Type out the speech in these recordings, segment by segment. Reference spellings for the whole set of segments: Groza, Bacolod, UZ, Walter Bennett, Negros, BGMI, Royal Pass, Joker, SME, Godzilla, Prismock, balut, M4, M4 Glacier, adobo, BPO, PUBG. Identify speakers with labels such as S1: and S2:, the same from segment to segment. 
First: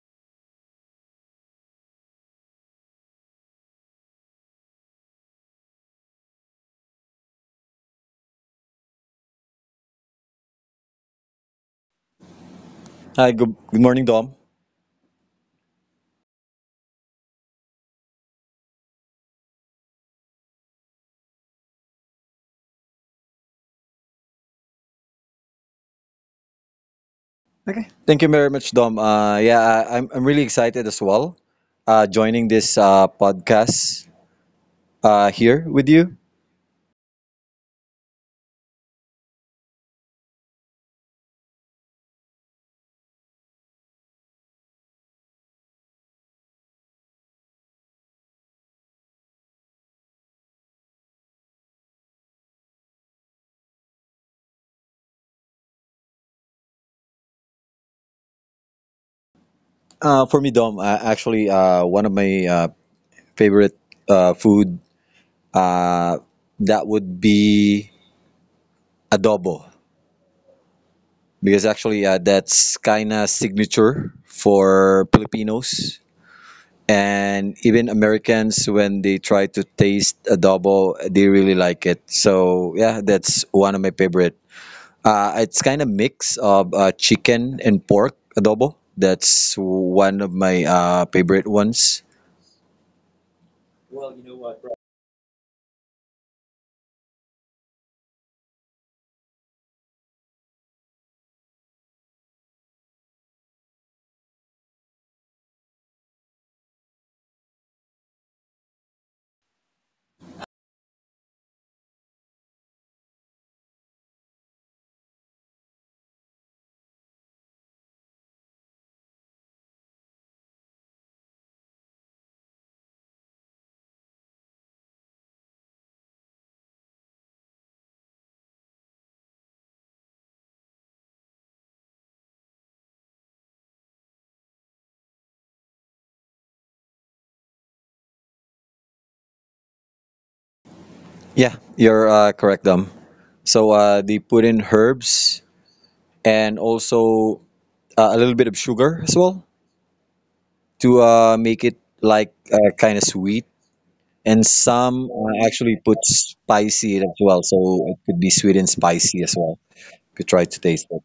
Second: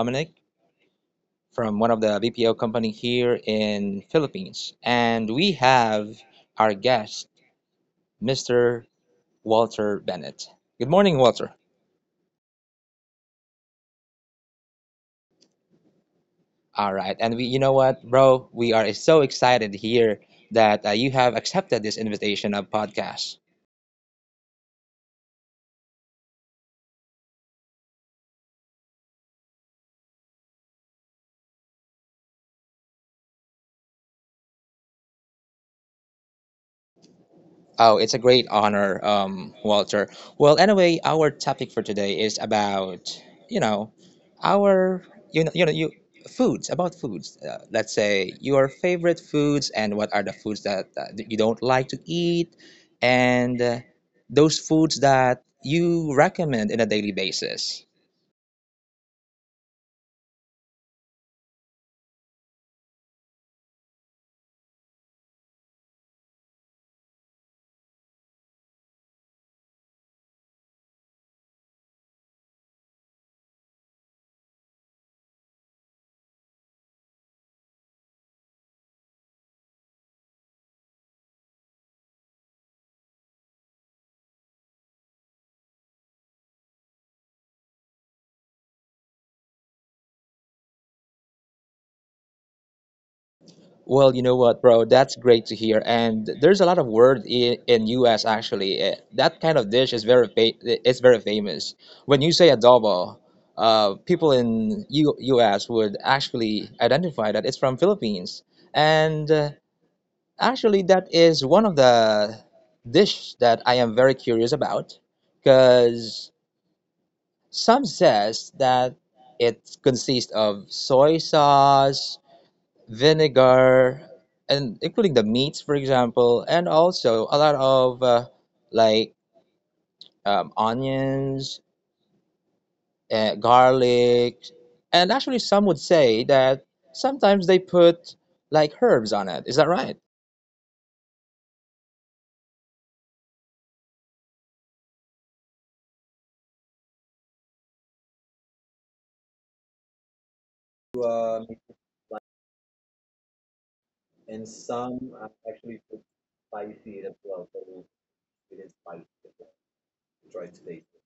S1: Dominic from one of the BPO company here in Philippines, and we have our guest, Mr. Walter Bennett. Good morning, Walter.
S2: Hi, good morning, Dom.
S1: All right, and we, you know what, bro, we are so excited here that you have accepted this invitation of podcast.
S2: Okay. Thank you very much, Dom. I'm really excited as well joining this podcast here with you.
S1: Oh, it's a great honor, Walter. Well, anyway, our topic for today is about, you know, our, you know, you know, you foods, about foods. Let's say your favorite foods and what are the foods that you don't like to eat and those foods that you recommend in a daily basis.
S2: For me, Dom, one of my favorite food uh, that would be adobo because actually that's kind of signature for Filipinos, and even Americans, when they try to taste adobo, they really like it. So yeah, that's one of my favorite. It's kind of mix of chicken and pork adobo. That's one of my favorite ones.
S1: Well, you know what, bro? That's great to hear. And there's a lot of word in US actually. That kind of dish is very fa it's very famous. When you say adobo, people in U US would actually identify that it's from Philippines. And actually, that is one of the dish that I am very curious about, because some says that it consists of soy sauce, vinegar, and including the meats, for example, and also a lot of like onions, garlic, and actually some would say that sometimes they put like herbs on it. Is that right?
S2: Yeah, you're correct, Dom. So they put in herbs and also a little bit of sugar as well to make it like kind of sweet, and some actually put spicy as well, so it could be sweet and spicy as well. You could try to taste it.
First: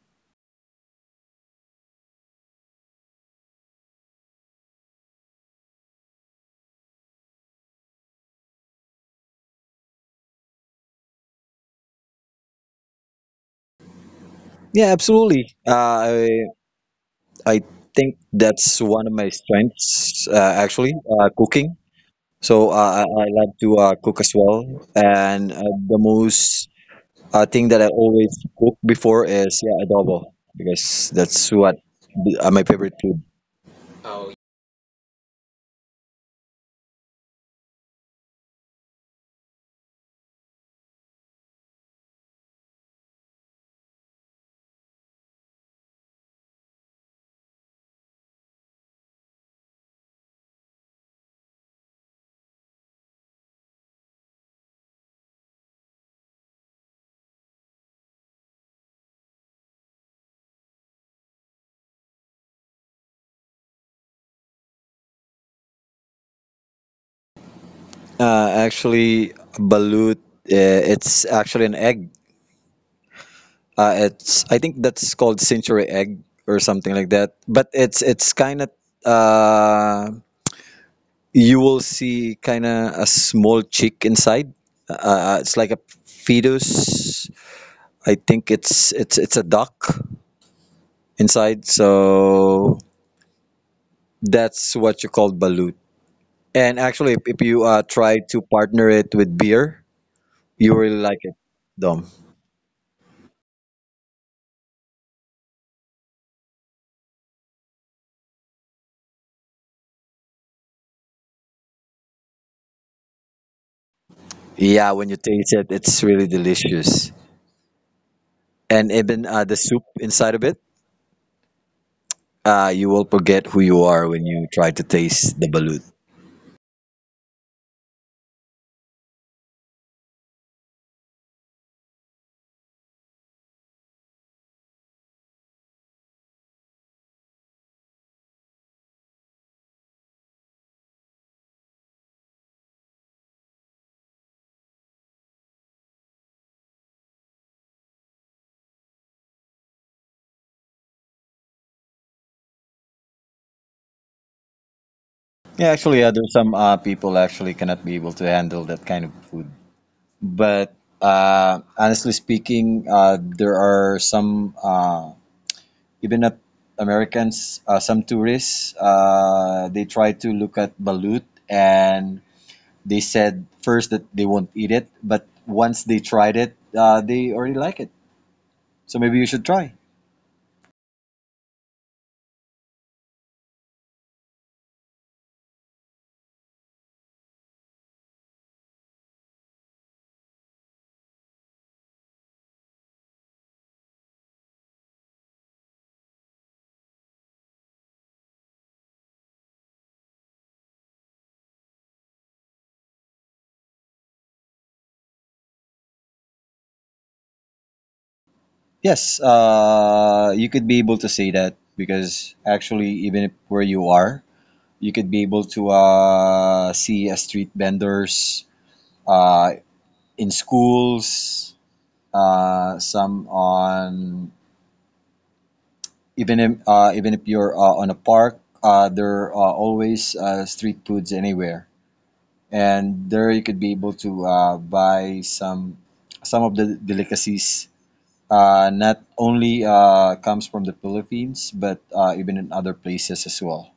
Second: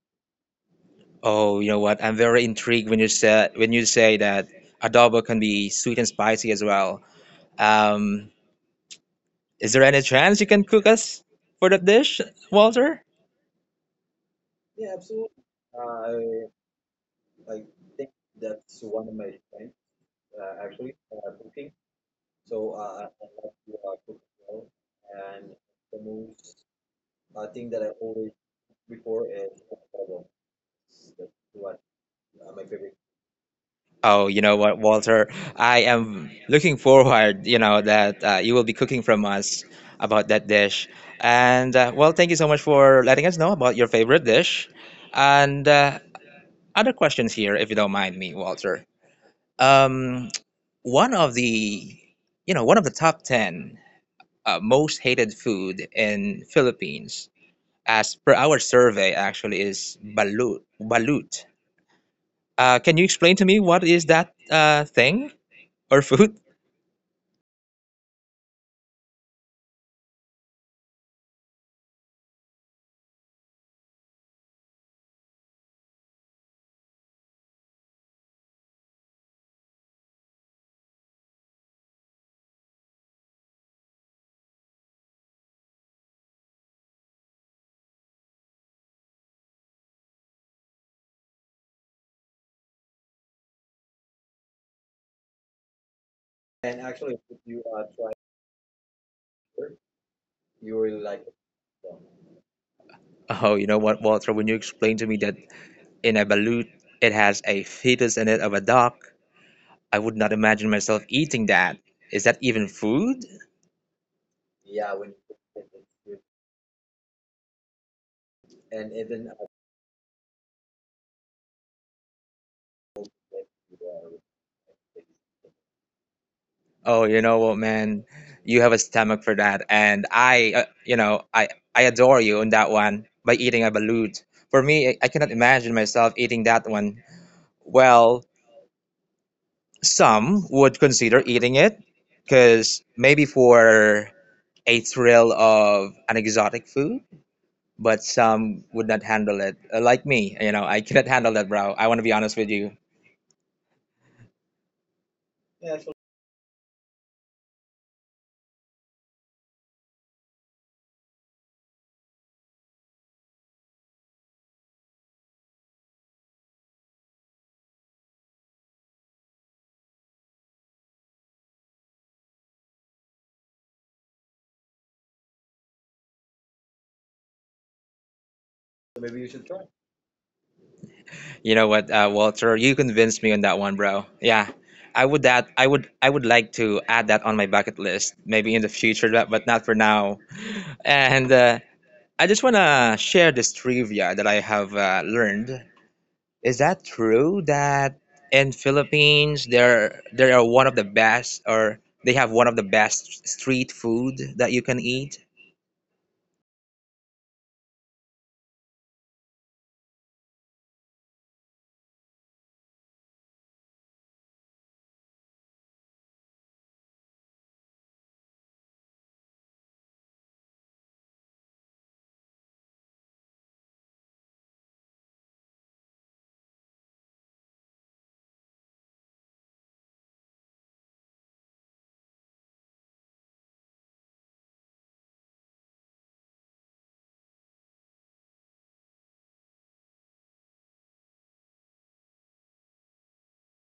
S1: Oh, you know what? I'm very intrigued when you said when you say that adobo can be sweet and spicy as well. Um, is there any chance you can cook us for that dish, Walter?
S2: Yeah, absolutely. I think that's one of my strengths, cooking. So I love to cook as well, and the most thing that I always cook before is yeah adobo because that's what my favorite food.
S1: Oh, you know what, Walter? I am looking forward, you know, that you will be cooking from us about that dish. And well, thank you so much for letting us know about your favorite dish. And other questions here, if you don't mind me, Walter. Um, One of the, one of the top 10 most hated food in Philippines, as per our survey, actually, is balut. Balut. Can you explain to me what is that thing or food?
S2: Balut. It's actually an egg. It's I think that's called century egg or something like that. But it's kind of uh, you will see kind of a small chick inside. It's like a fetus. I think it's a duck inside. So that's what you call balut. And actually, if you try to partner it with beer, you really like it, Dom.
S1: Oh, you know what, Walter? When you explained to me that in a balut it has a fetus in it of a duck, I would not imagine myself eating that. Is that even food?
S2: Yeah, when you taste it, it's really delicious. And even the soup inside of it. You will forget who you are when you try to taste the balut.
S1: Oh, you know what, man? You have a stomach for that, and I, you know, I adore you on that one by eating a balut. For me, I cannot imagine myself eating that one. Well, some would consider eating it, because maybe for a thrill of an exotic food, but some would not handle it, like me. You know, I cannot handle that, bro. I want to be honest with you.
S2: There's some people actually cannot be able to handle that kind of food. But honestly speaking, there are some even not Americans, some tourists. They try to look at balut, and they said first that they won't eat it, but once they tried it, they already like it. So maybe you should try.
S1: You know what? Walter, you convinced me on that one, bro. Yeah, I would like to add that on my bucket list, maybe in the future, but not for now. And I just want to share this trivia that I have learned. Is that true that in Philippines there are one of the best, or they have one of the best street food that you can eat?
S2: Yes, you could be able to say that because actually, even if where you are, you could be able to see a street vendors uh, in schools, some on even if you're on a park, there are always street foods anywhere, and there you could be able to buy some of the delicacies not only comes from the Philippines, but even in other places as well.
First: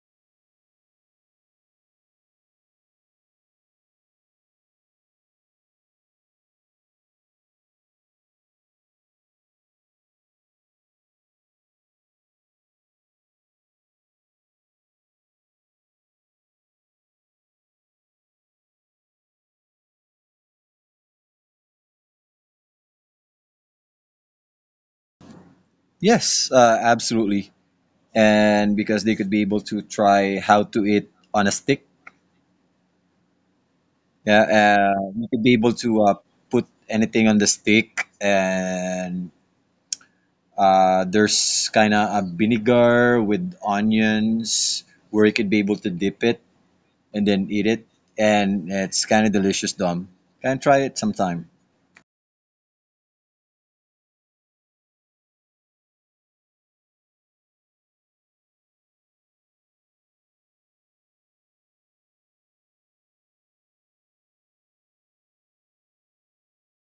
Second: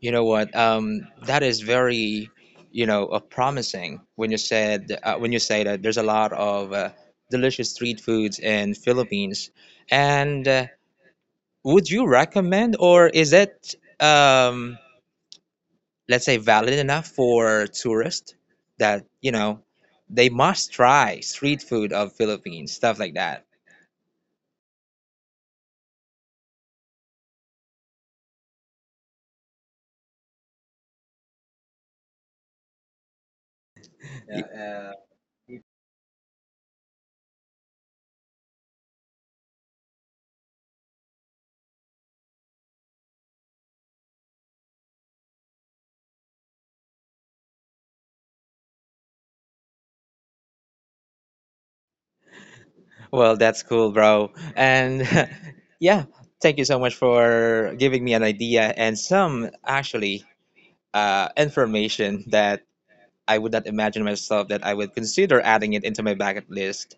S1: You know what? That is very, you know, promising when you said when you say that there's a lot of delicious street foods in Philippines. And would you recommend, or is it, um, let's say, valid enough for tourists that, you know, they must try street food of Philippines, stuff like that?
S2: Yes, absolutely. And because they could be able to try how to eat on a stick. Yeah,
S1: Y-
S2: you could be able to put anything on the stick, and there's kind of a vinegar with onions where you could be able to dip it and then eat it, and it's kind of delicious. Dom, can try it sometime.
S1: Well, that's cool, bro. And yeah, thank you so much for giving me an idea and some actually information that I would not imagine myself that I would consider adding it into my bucket list.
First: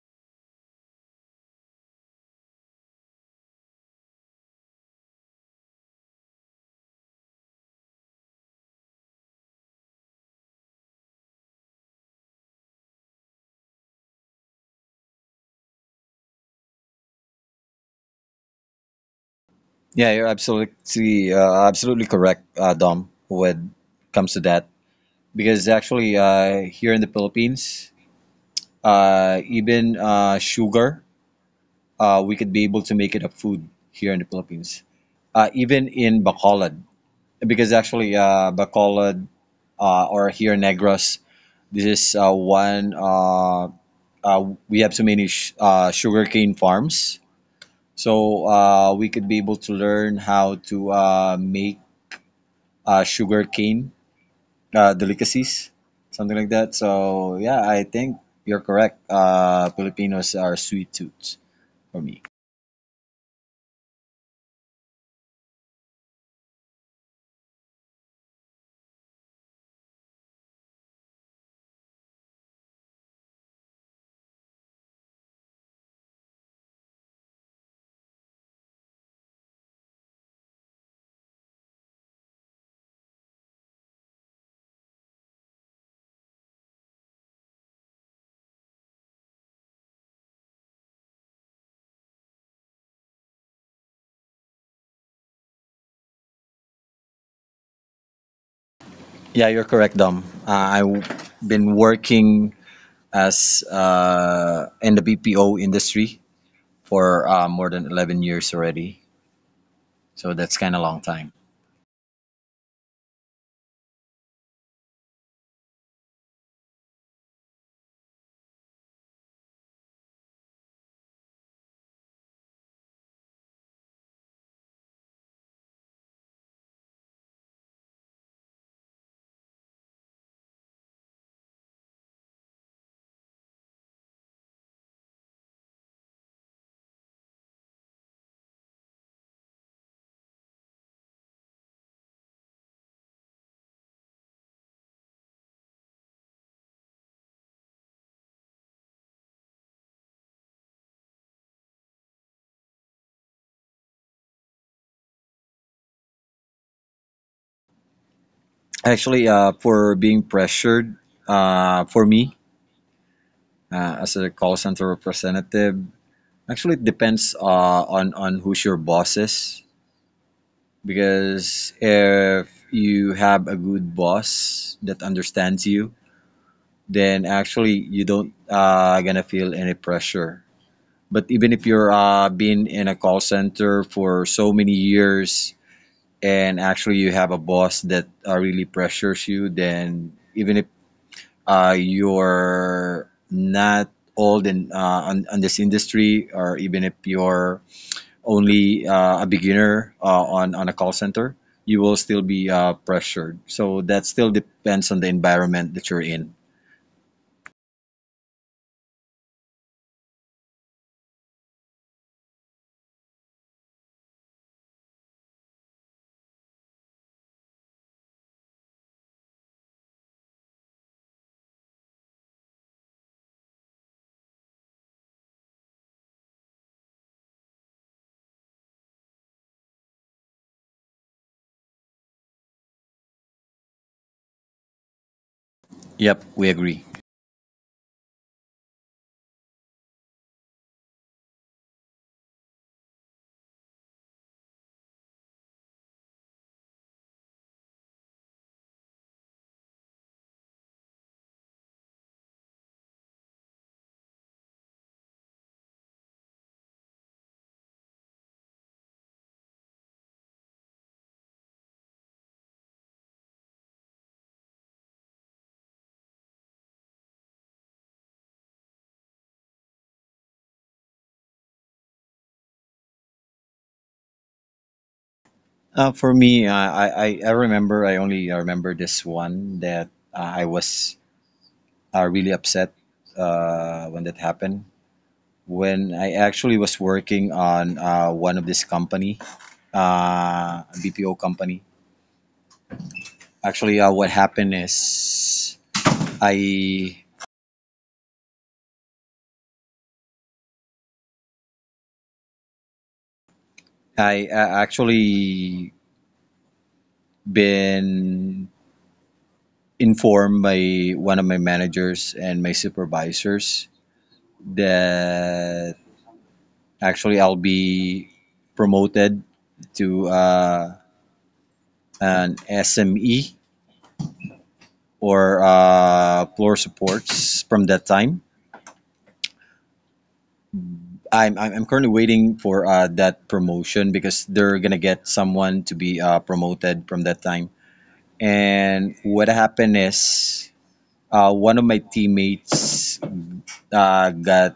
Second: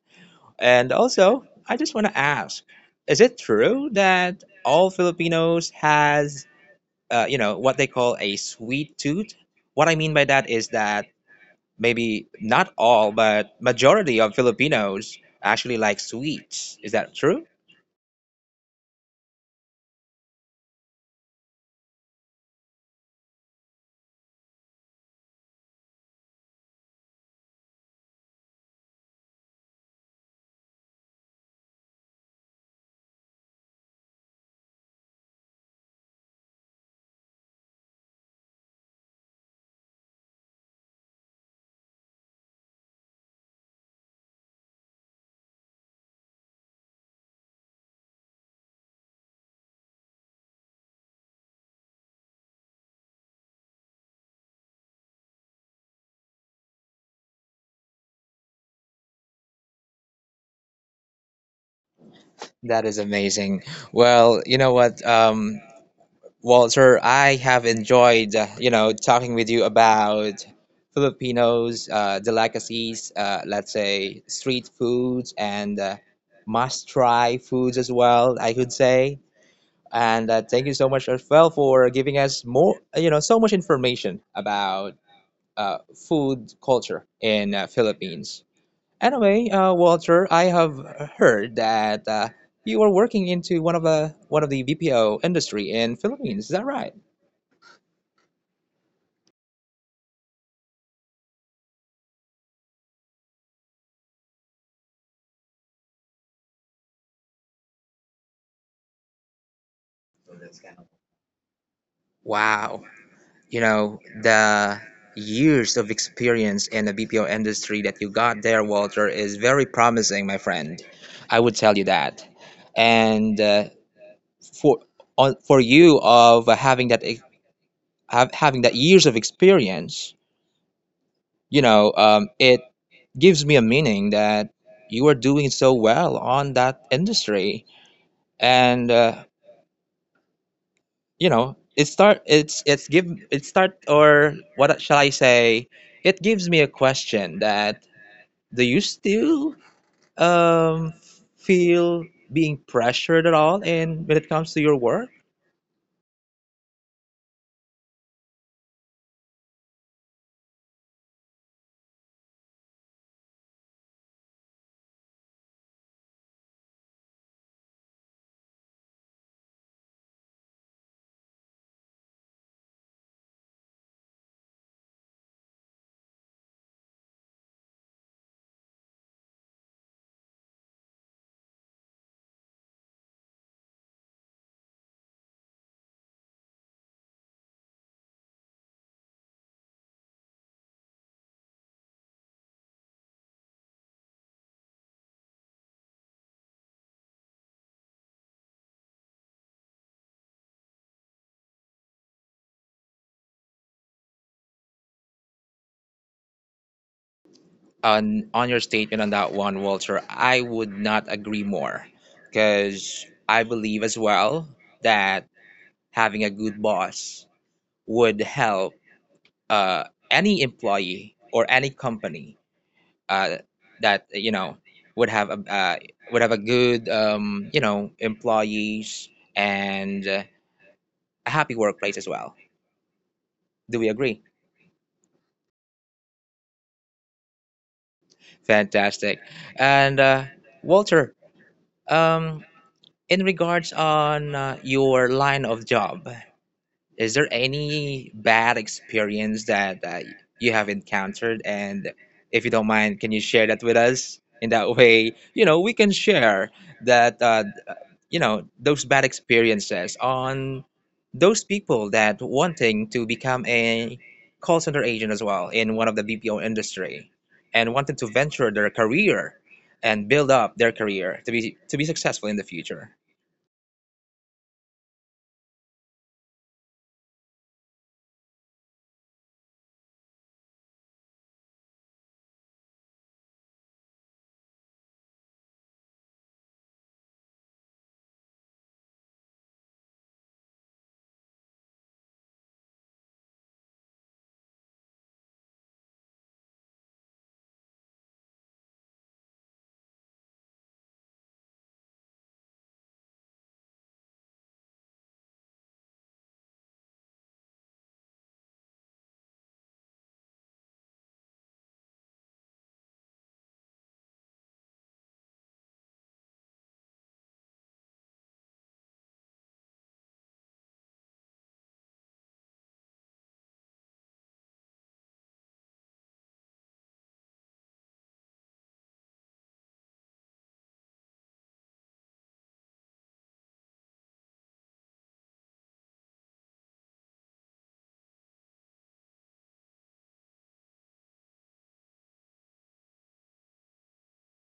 S1: And also, I just want to ask, is it true that all Filipinos has you know, what they call a sweet tooth? What I mean by that is that maybe not all, but majority of Filipinos actually like sweets. Is that true?
S2: Yeah, you're absolutely correct, Dom, when it comes to that. Because actually, here in the Philippines, even sugar, we could be able to make it a food here in the Philippines. Even in Bacolod, because actually, Bacolod or here Negros, this is one. We have so many sugarcane farms, so we could be able to learn how to make sugarcane delicacies, something like that. So yeah, I think you're correct. Filipinos are sweet tooths for me.
S1: That is amazing. Well, you know what, Walter, I have enjoyed, you know, talking with you about Filipinos, delicacies, let's say street foods and must try foods as well, I could say. And thank you so much as well for giving us more, you know, so much information about uh, food culture in Philippines. Anyway, Walter, I have heard that you are working into one of the BPO industry in Philippines. Is that right?
S2: Yeah, you're correct, Dom. I've been working as in the BPO industry for more than 11 years already. So that's kind of long time.
S1: Wow. You know, the years of experience in the BPO industry that you got there, Walter, is very promising, my friend. I would tell you that. And for for you of having that having that years of experience, you know, it gives me a meaning that you are doing so well on that industry. And you know it start it's give it start or what shall I say it gives me a question that do you still um, feel being pressured at all in when it comes to your work.
S2: Actually, for being pressured, for me as a call center representative, actually it depends on who's your boss is. Because if you have a good boss that understands you, then actually you don't gonna feel any pressure. But even if you're been in a call center for so many years, and actually you have a boss that really pressures you, then even if you're not old in on this industry, or even if you're only a beginner on a call center, you will still be pressured. So that still depends on the environment that you're in.
S1: On your statement on that one, Walter, I would not agree more, because I believe as well that having a good boss would help, uh, any employee or any company, uh, that you know would have a, would have a good, you know, employees and a happy workplace as well. Do we agree?
S2: Yep, we agree.
S1: Fantastic. And Walter, um, in regards on your line of job, is there any bad experience that you have encountered? And if you don't mind, can you share that with us? In that way, you know, we can share that, you know, those bad experiences on those people that wanting to become a call center agent as well in one of the BPO industry and wanted to venture their career and build up their career to be successful in the future.
S2: For me, I remember I only remember this one that I was really upset when that happened. When I actually was working on one of this company, BPO company. Actually, what happened is I I actually been informed by one of my managers and my supervisors that actually I'll be promoted to an SME or floor supports from that time. I'm currently waiting for that promotion because they're gonna get someone to be promoted from that time. And what happened is one of my teammates got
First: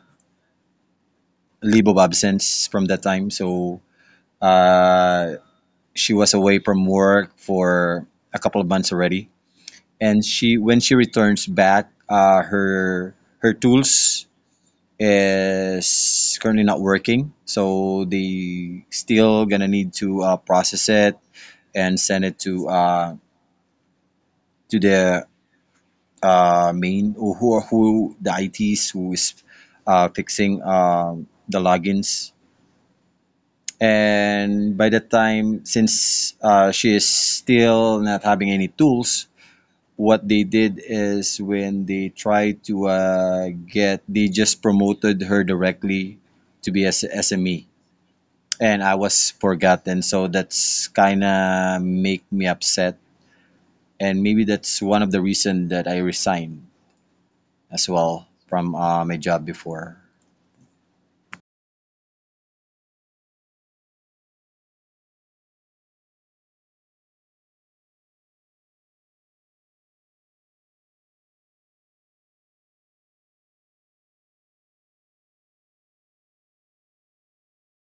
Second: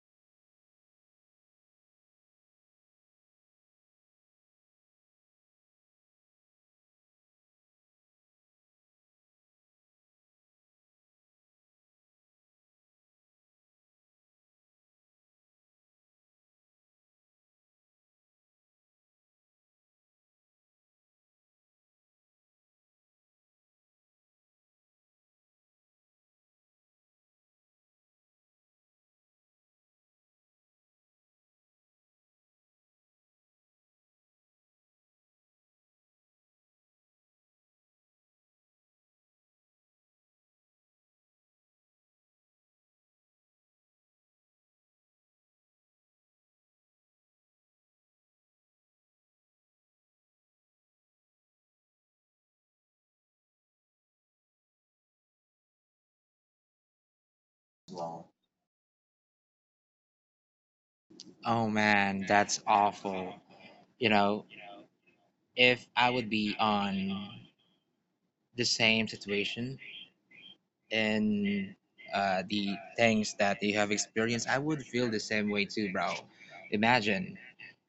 S2: leave of absence from that time. So uh, she was away from work for a couple of months already. And she, when she returns back, her tools is currently not working. So they still gonna need to process it and send it to the main who the ITs who is fixing the logins. And by that time, since she is still not having any tools, what they did is when they tried to get they just promoted her directly to be as SME, and I was forgotten. So that's kind of make me upset, and maybe that's one of the reason that I resigned as well from my job before.
S1: Oh man, that's awful. You know, if I would be on the same situation and the things that you have experienced, I would feel the same way too, bro. Imagine,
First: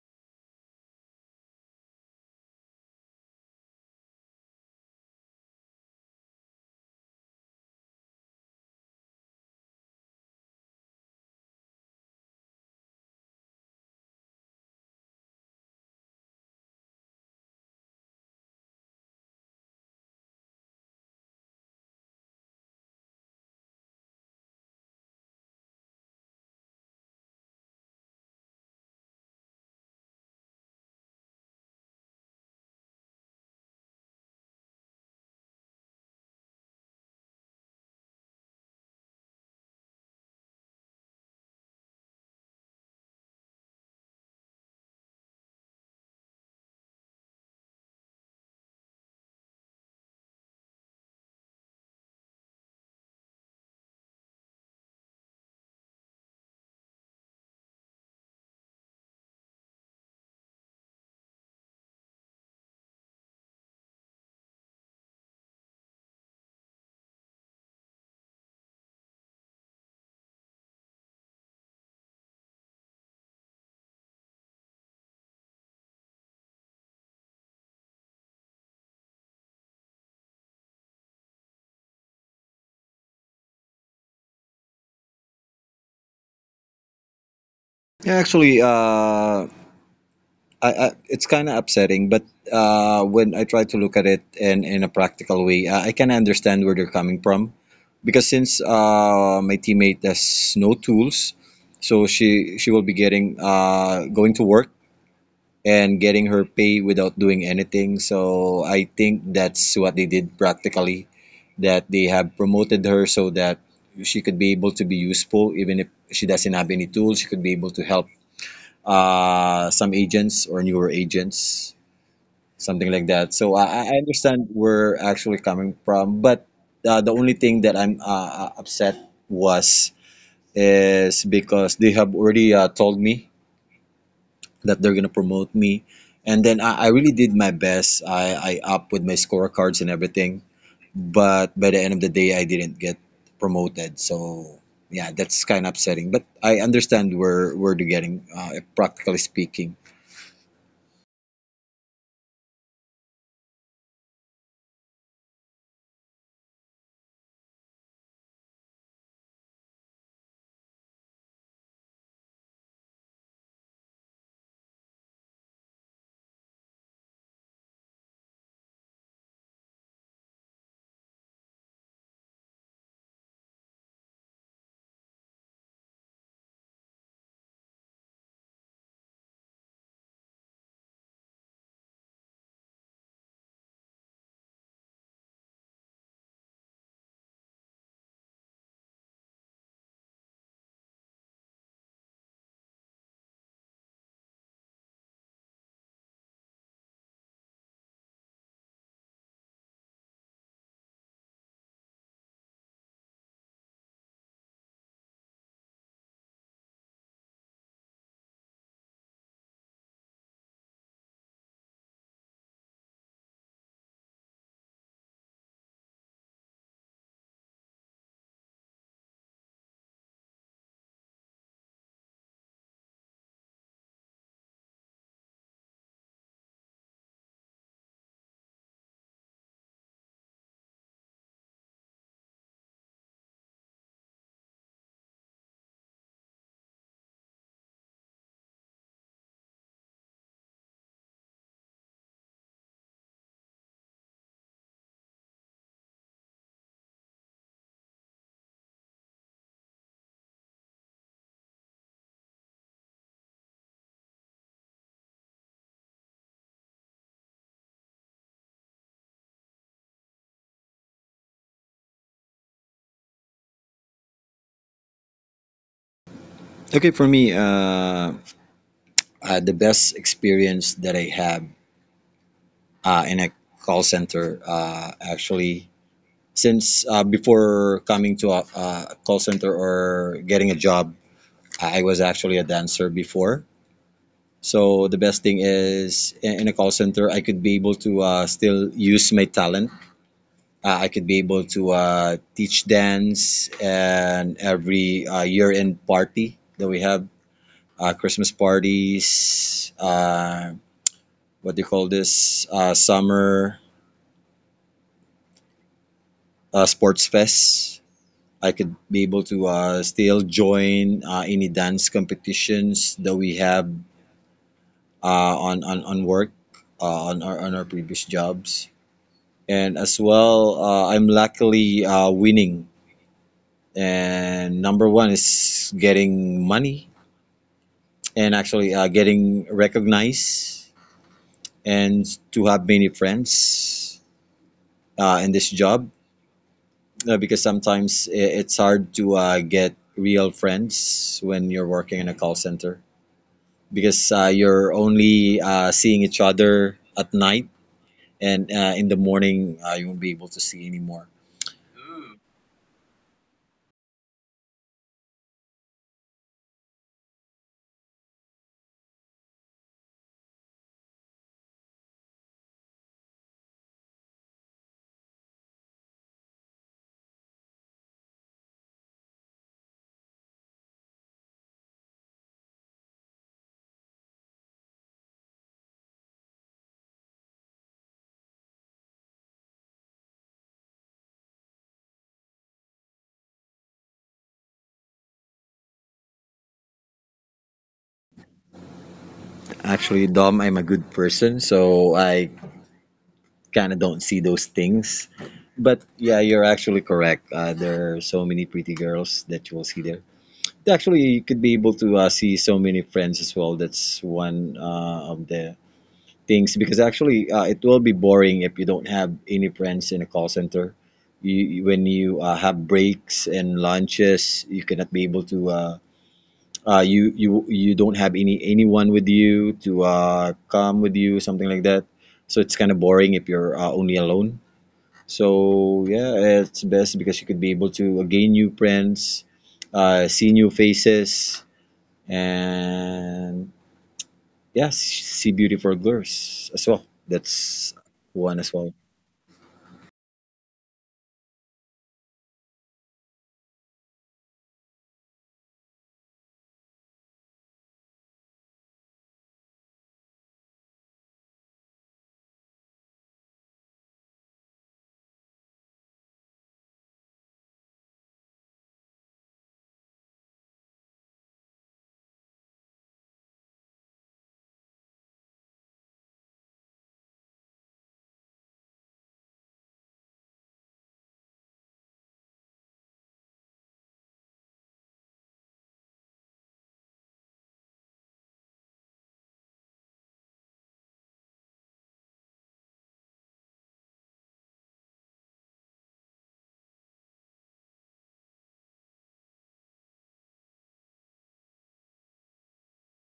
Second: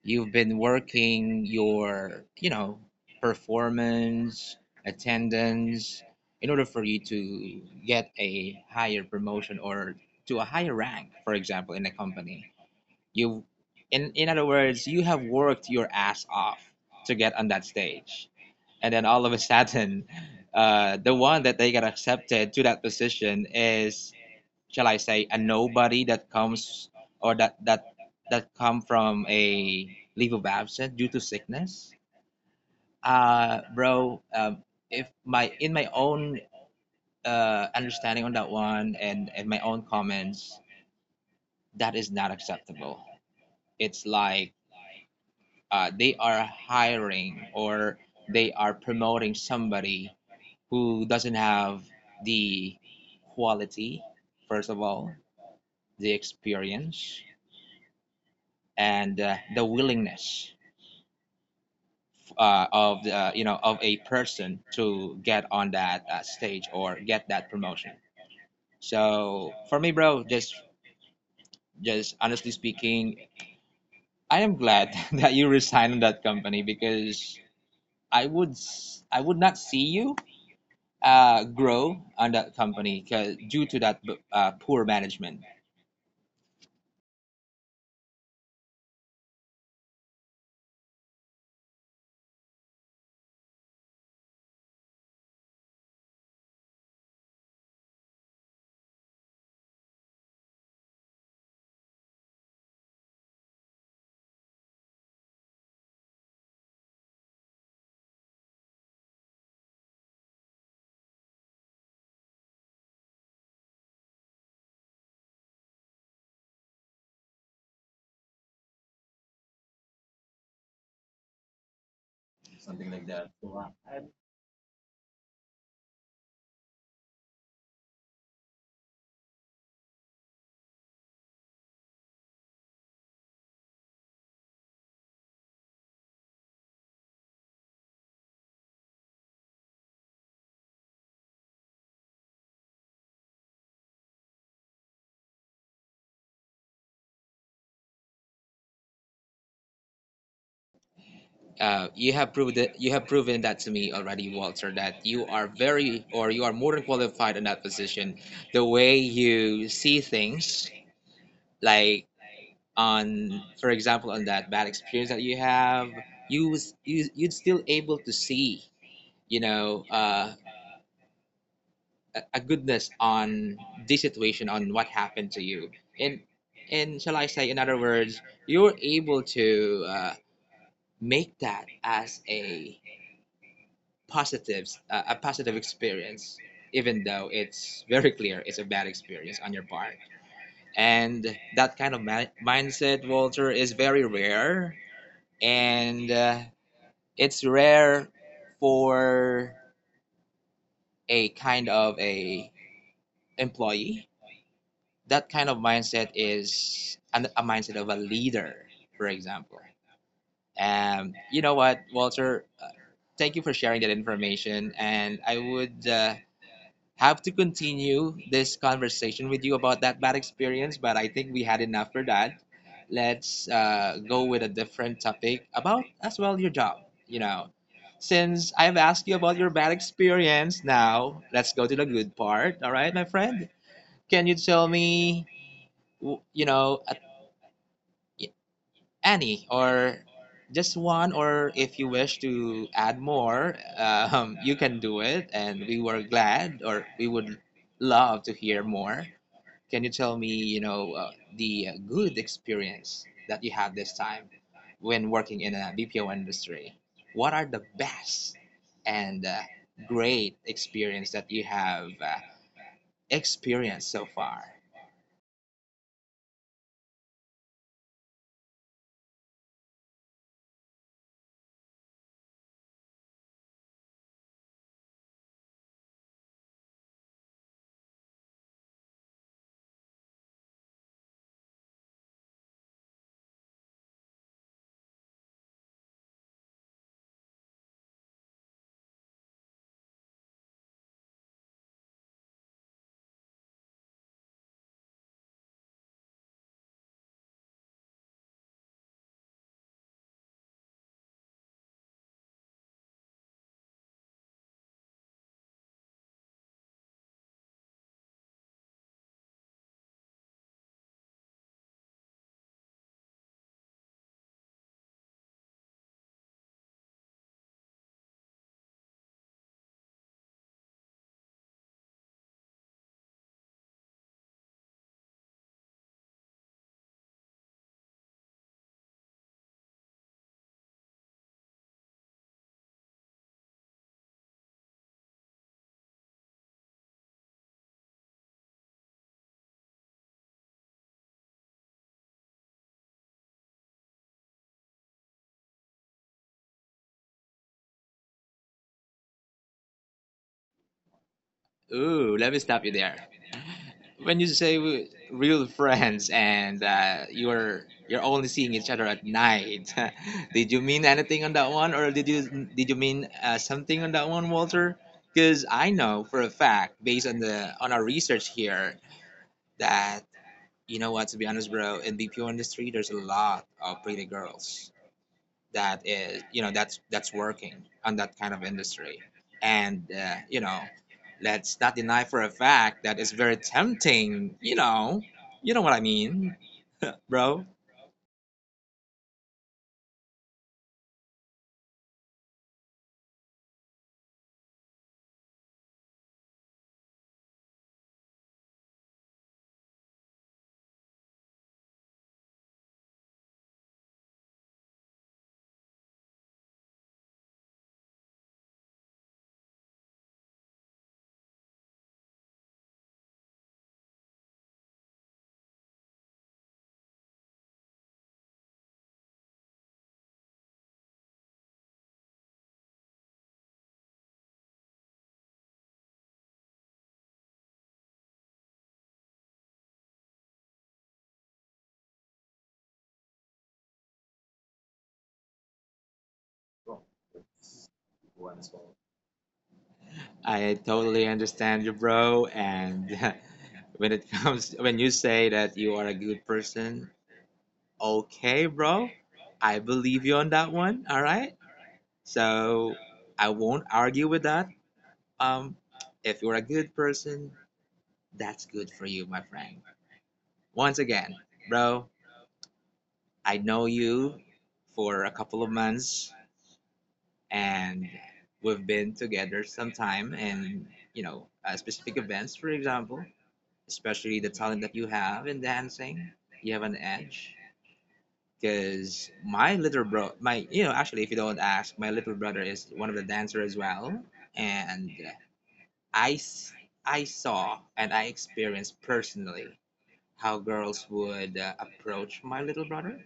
S1: you've been working your, you know, performance, attendance, in order for you to get a higher promotion or to a higher rank, for example, in a company. You, in other words, you have worked your ass off to get on that stage, and then all of a sudden, the one that they got accepted to that position is, shall I say, a nobody that comes, or that that come from a leave of absence due to sickness, bro. If my in my own understanding on that one, and my own comments, that is not acceptable. It's like they are hiring, or they are promoting somebody who doesn't have the quality, first of all, the experience, and the willingness of the, you know, of a person to get on that stage or get that promotion. So for me, bro, just honestly speaking, I am glad that you resigned that company, because I would not see you grow on that company due to that poor management.
S2: Yeah, actually, I It's kind of upsetting, but when I try to look at it in a practical way, I can understand where they're coming from, because since my teammate has no tools, so she will be getting going to work and getting her pay without doing anything. So I think that's what they did practically. That they have promoted her so that she could be able to be useful, even if she doesn't have any tools. She could be able to help some agents or newer agents, something like that. So I understand where actually coming from, but the only thing that I'm upset was is because they have already told me that they're gonna promote me, and then I really did my best. I up with my scorecards and everything, but by the end of the day, I didn't get promoted. So yeah, that's kind of upsetting. But I understand where they're getting, practically speaking.
S1: You have proved it, you have proven that to me already, Walter. That you are very, or you are more than qualified in that position. The way you see things, like on, for example, on that bad experience that you have, you you'd still able to see, you know, a goodness on the situation, on what happened to you, and shall I say, in other words, you're able to make that as a positives a positive experience, even though it's very clear it's a bad experience on your part. And that kind of mindset, Walter, is very rare. And it's rare for a kind of a employee. That kind of mindset is a mindset of a leader, for example. You know what, Walter? Thank you for sharing that information, and I would have to continue this conversation with you about that bad experience, but I think we had enough for that. Let's go with a different topic about as well your job. You know, since I've asked you about your bad experience, now let's go to the good part. All right, my friend, can you tell me, w- you know, a, any or just one, or if you wish to add more you can do it and we were glad, or we would love to hear more. Can you tell me, the good experience that you had this time when working in a bpo industry? What are the best and great experience that you have experienced so far?
S2: Okay, for me, the best experience that I have in a call center actually since before coming to a call center or getting a job, I was actually a dancer before. So the best thing is, in a call center I could be able to still use my talent. I could be able to teach dance, and every year-end party that we have, Christmas parties, what do you call this, summer sports fest, I could be able to still join any dance competitions that we have on work, on our previous jobs. And as well, I'm luckily winning. And number one is getting money, and actually getting recognized, and to have many friends in this job, because sometimes it's hard to get real friends when you're working in a call center, because you're only seeing each other at night, and in the morning you won't be able to see anymore.
S1: Ooh, let me stop you there. When you say real friends and you're only seeing each other at night, did you mean anything on that one, or did you mean something on that one, Walter? Because I know for a fact, based on the on our research here, that, you know what, to be honest, bro, in BPO industry, there's a lot of pretty girls that is, you know, that's working on that kind of industry. And you know, let's not deny for a fact that it's very tempting, you know, you know what I mean, bro.
S2: Actually, Dom, I'm a good person, so I kind of don't see those things. But yeah, you're actually correct, there are so many pretty girls that you will see there. Actually, you could be able to see so many friends as well. That's one of the things, because actually it will be boring if you don't have any friends in a call center. When you have breaks and lunches, you cannot be able to. You you don't have any anyone with you to come with you, something like that. So it's kind of boring if you're only alone. So yeah, it's best because you could be able to gain new friends, see new faces, and yeah, see beautiful girls as well. That's one as well.
S1: I totally understand you, bro, and when it comes, when you say that you are a good person, okay bro, I believe you on that one, all right? So I won't argue with that. um if you're a good person, that's good for you, my friend. Once again, bro, I know you for a couple of months, and we've been together some time, and, you know, specific events, for example, especially the talent that you have in dancing, you have an edge. Because my little bro, my, you know, actually, if you don't ask, my little brother is one of the dancers as well. And I, s- I saw and I experienced personally how girls would approach my little brother.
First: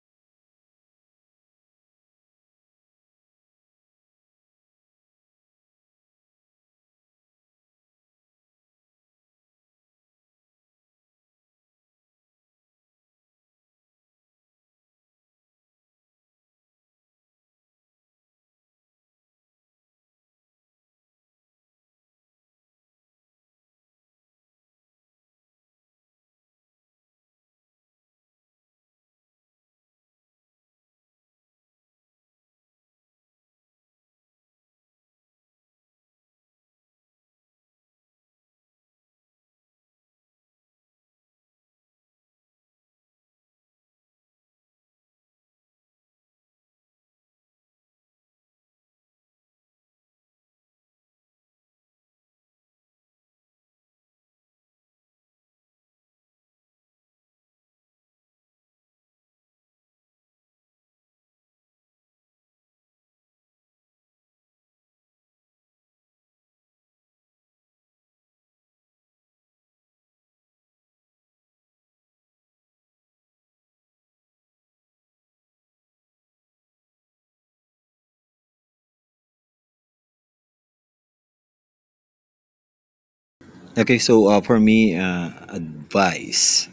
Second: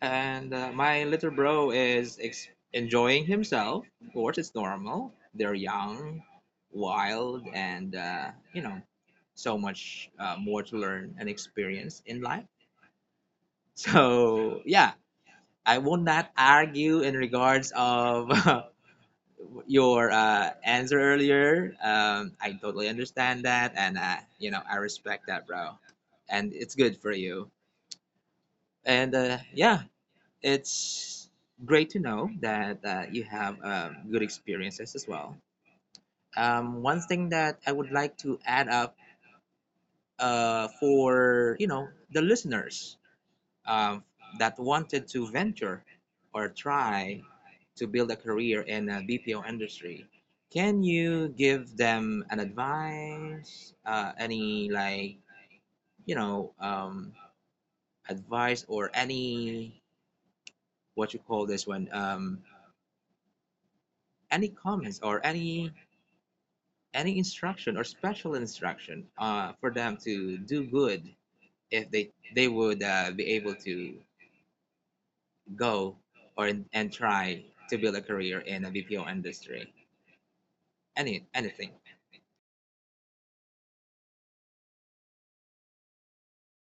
S1: And my little bro is enjoying himself. Of course, it's normal. They're young, wild, and you know, so much more to learn and experience in life. So yeah, I will not argue in regards of your answer earlier. I totally understand that, and you know, I respect that, bro. And it's good for you. And yeah, it's great to know that you have good experiences as well. One thing that I would like to add up for, you know, the listeners, um, that wanted to venture or try to build a career in a BPO industry, can you give them an advice? Any, like, you know, advice or any, what you call this one? Any comments or any instruction or special instruction for them to do good if they would be able to go, or and try to build a career in a BPO industry. Anything.
S2: Okay, so for me, advice.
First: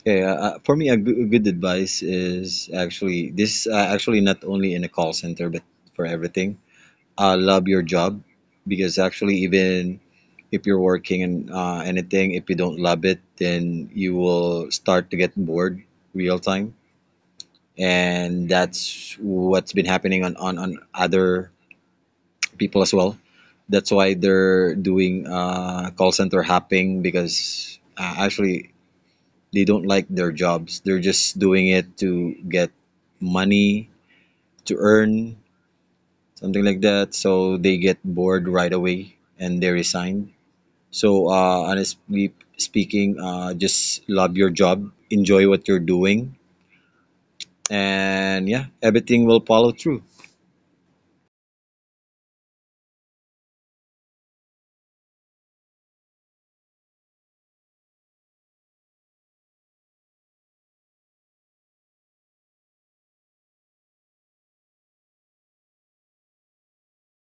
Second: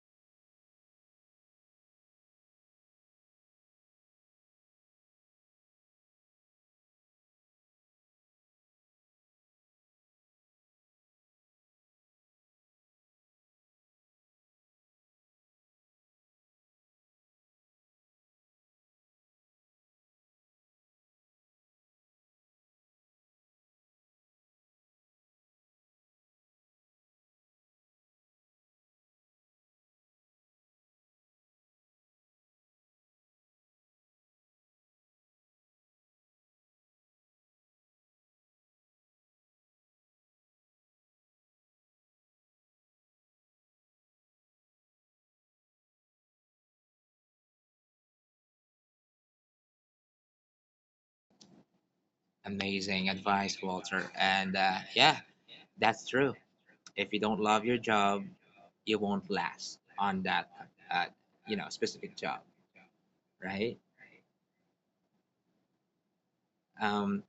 S2: Okay, for me, a good advice is actually this. Not only in a call center, but for everything. Love your job, because actually, even if you're working in anything, if you don't love it, then you will start to get bored real time, and that's what's been happening on on other people as well. That's why they're doing call center hopping because actually they don't like their jobs. They're just doing it to get money, to earn something like that. So they get bored right away, and they resign. So honestly speaking, just love your job, enjoy what you're doing, and yeah, everything will follow through.
S1: Amazing advice, Walter. And yeah, that's true. If you don't love your job, you won't last on that, uh, you know, specific job, right? Um,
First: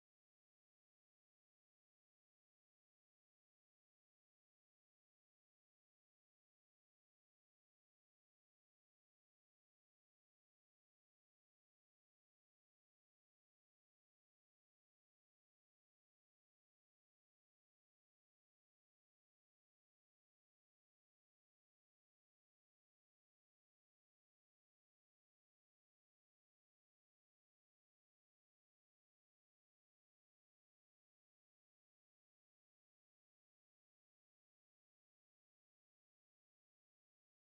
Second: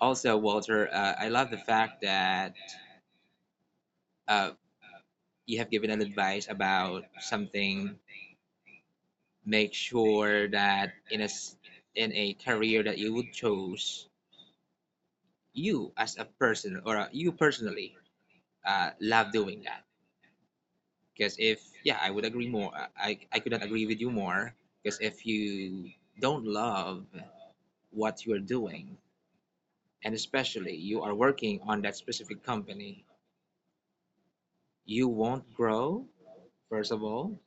S1: also, Walter, I love the fact that uh, you have given an advice about something. Make sure that in a career that you would choose, you as a person, or you personally, love doing that. Because if, yeah, I would agree more, I could not agree with you more. Because if you don't love what you're doing, and especially you are working on that specific company, you won't grow, first of all,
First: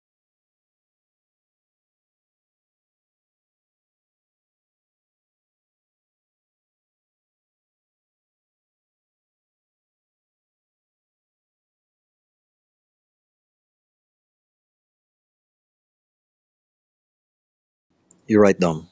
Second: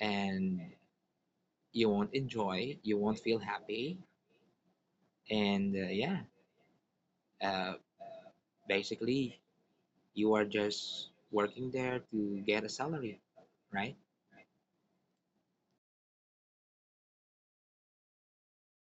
S1: and you won't enjoy, you won't feel happy, and yeah, uh, basically you are just working there to get a salary, right?
S2: You're right, Dom.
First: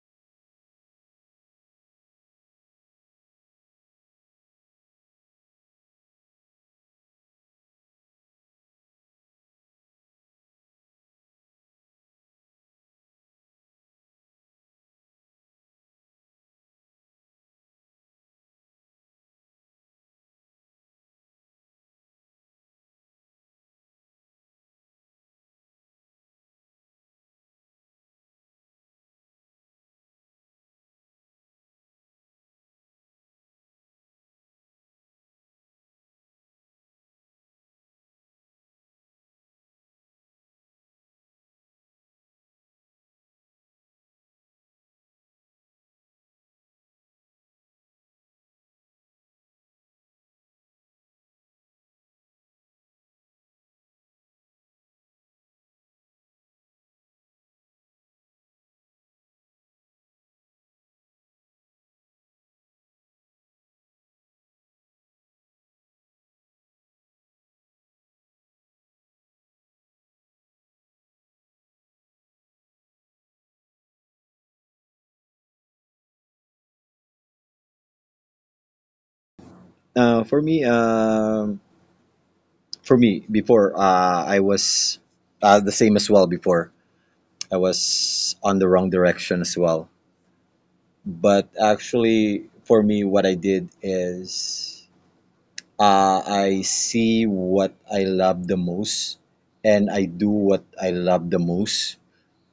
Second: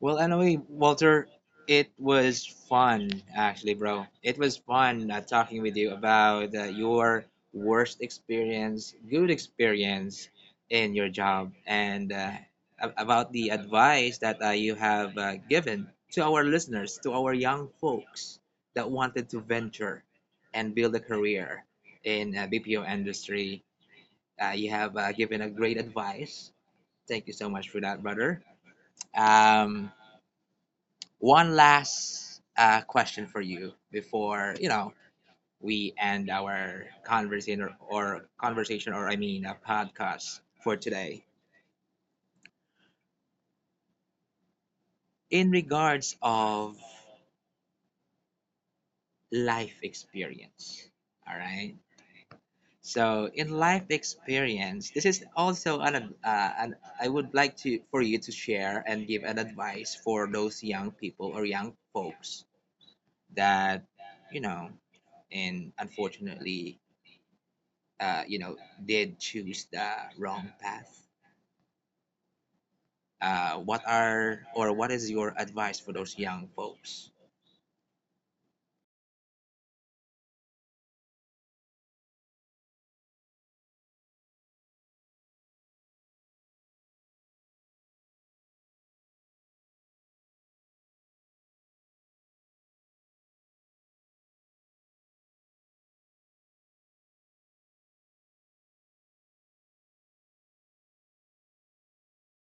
S1: Well, anyway, Walter, it was fun, actually, bro. It was fun talking with you about your worst experience, good experience in your job, and about the advice that you have given to our listeners, to our young folks that wanted to venture and build a career in BPO industry. You have given a great advice. Thank you so much for that, brother. Um, one last question for you before, you know, we end our conversation or I mean a podcast for today, in regards of life experience. All right. So in life experience, this is also an I would like to, for you to share and give an advice for those young people or young folks that, you know, and unfortunately, you know, did choose the wrong path. What are, or what is your advice for those young folks?
S2: Uh, for me, um, for me, before I was the same as well before. I was on the wrong direction as well. But actually, for me, what I did is I see what I love the most, and I do what I love the most.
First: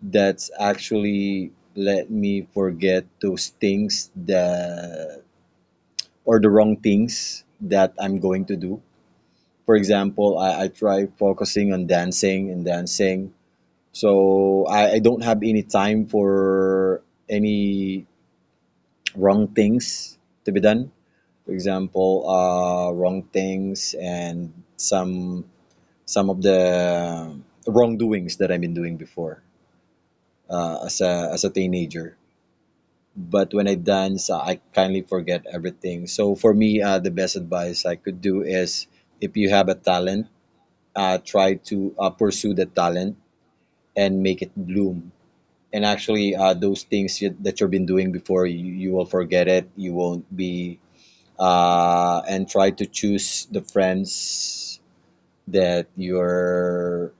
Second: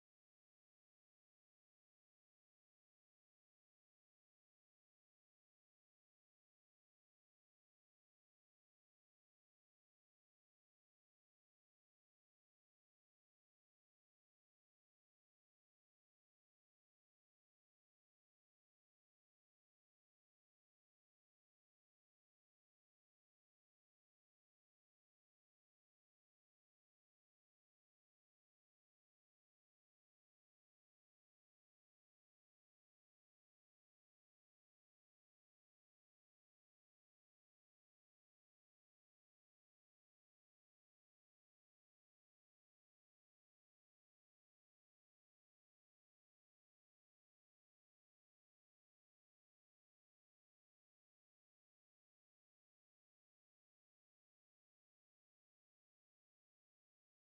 S2: That's actually let me forget those things that, or the wrong things that I'm going to do. For example, I try focusing on dancing and dancing. So I don't have any time for any wrong things to be done. For example, wrong things, and some of the wrongdoings that I've been doing before as a teenager. But when I dance, I kindly forget everything. So for me, the best advice I could do is, if you have a talent, try to pursue the talent and make it bloom, and actually that you've been doing before you will forget it, you won't be. And try to choose the friends that you're,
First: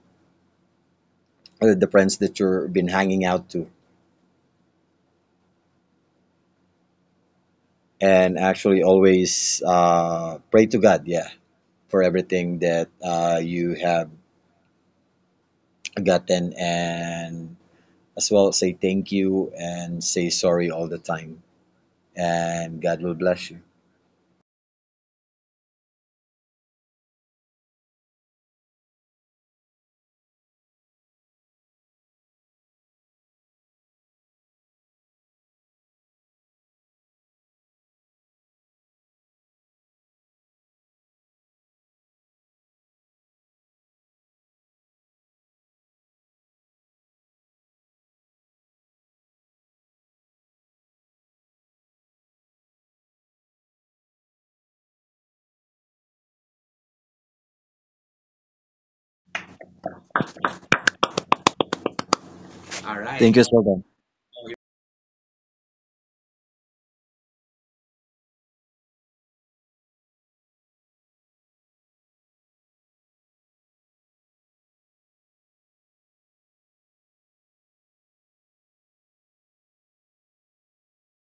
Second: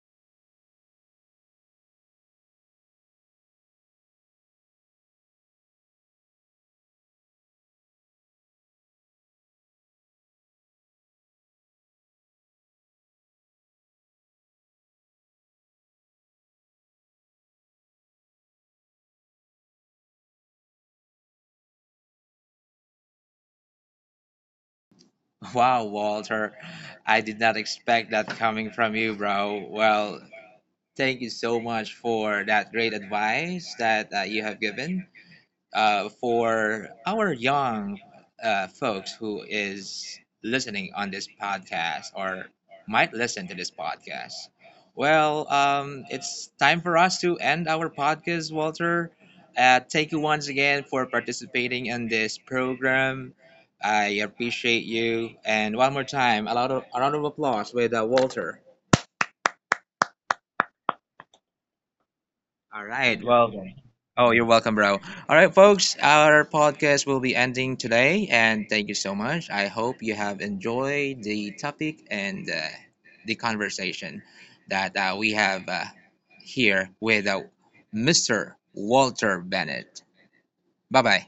S2: the friends that you've been hanging out to. And actually, always pray to God, yeah, for everything that you have gotten, and as well say thank you and say sorry all the time, and God will bless you.
S1: Wow, Walter, I did not expect that coming from you, bro. Well, thank you so much for that great advice that you have given, for our young folks who is listening on this podcast, or might listen to this podcast. Well, it's time for us to end our podcast, Walter. Thank you once again for participating in this program. I appreciate you. And one more time, a lot of a round of applause with Walter. All
S2: All right.
S1: right.
S2: Thank you
S1: Well,
S2: so much.
S1: oh, you're welcome, bro. All right, folks, our podcast will be ending today, and thank you so much. I hope you have enjoyed the topic and the conversation that we have here with Mr. Walter Bennett. Bye bye.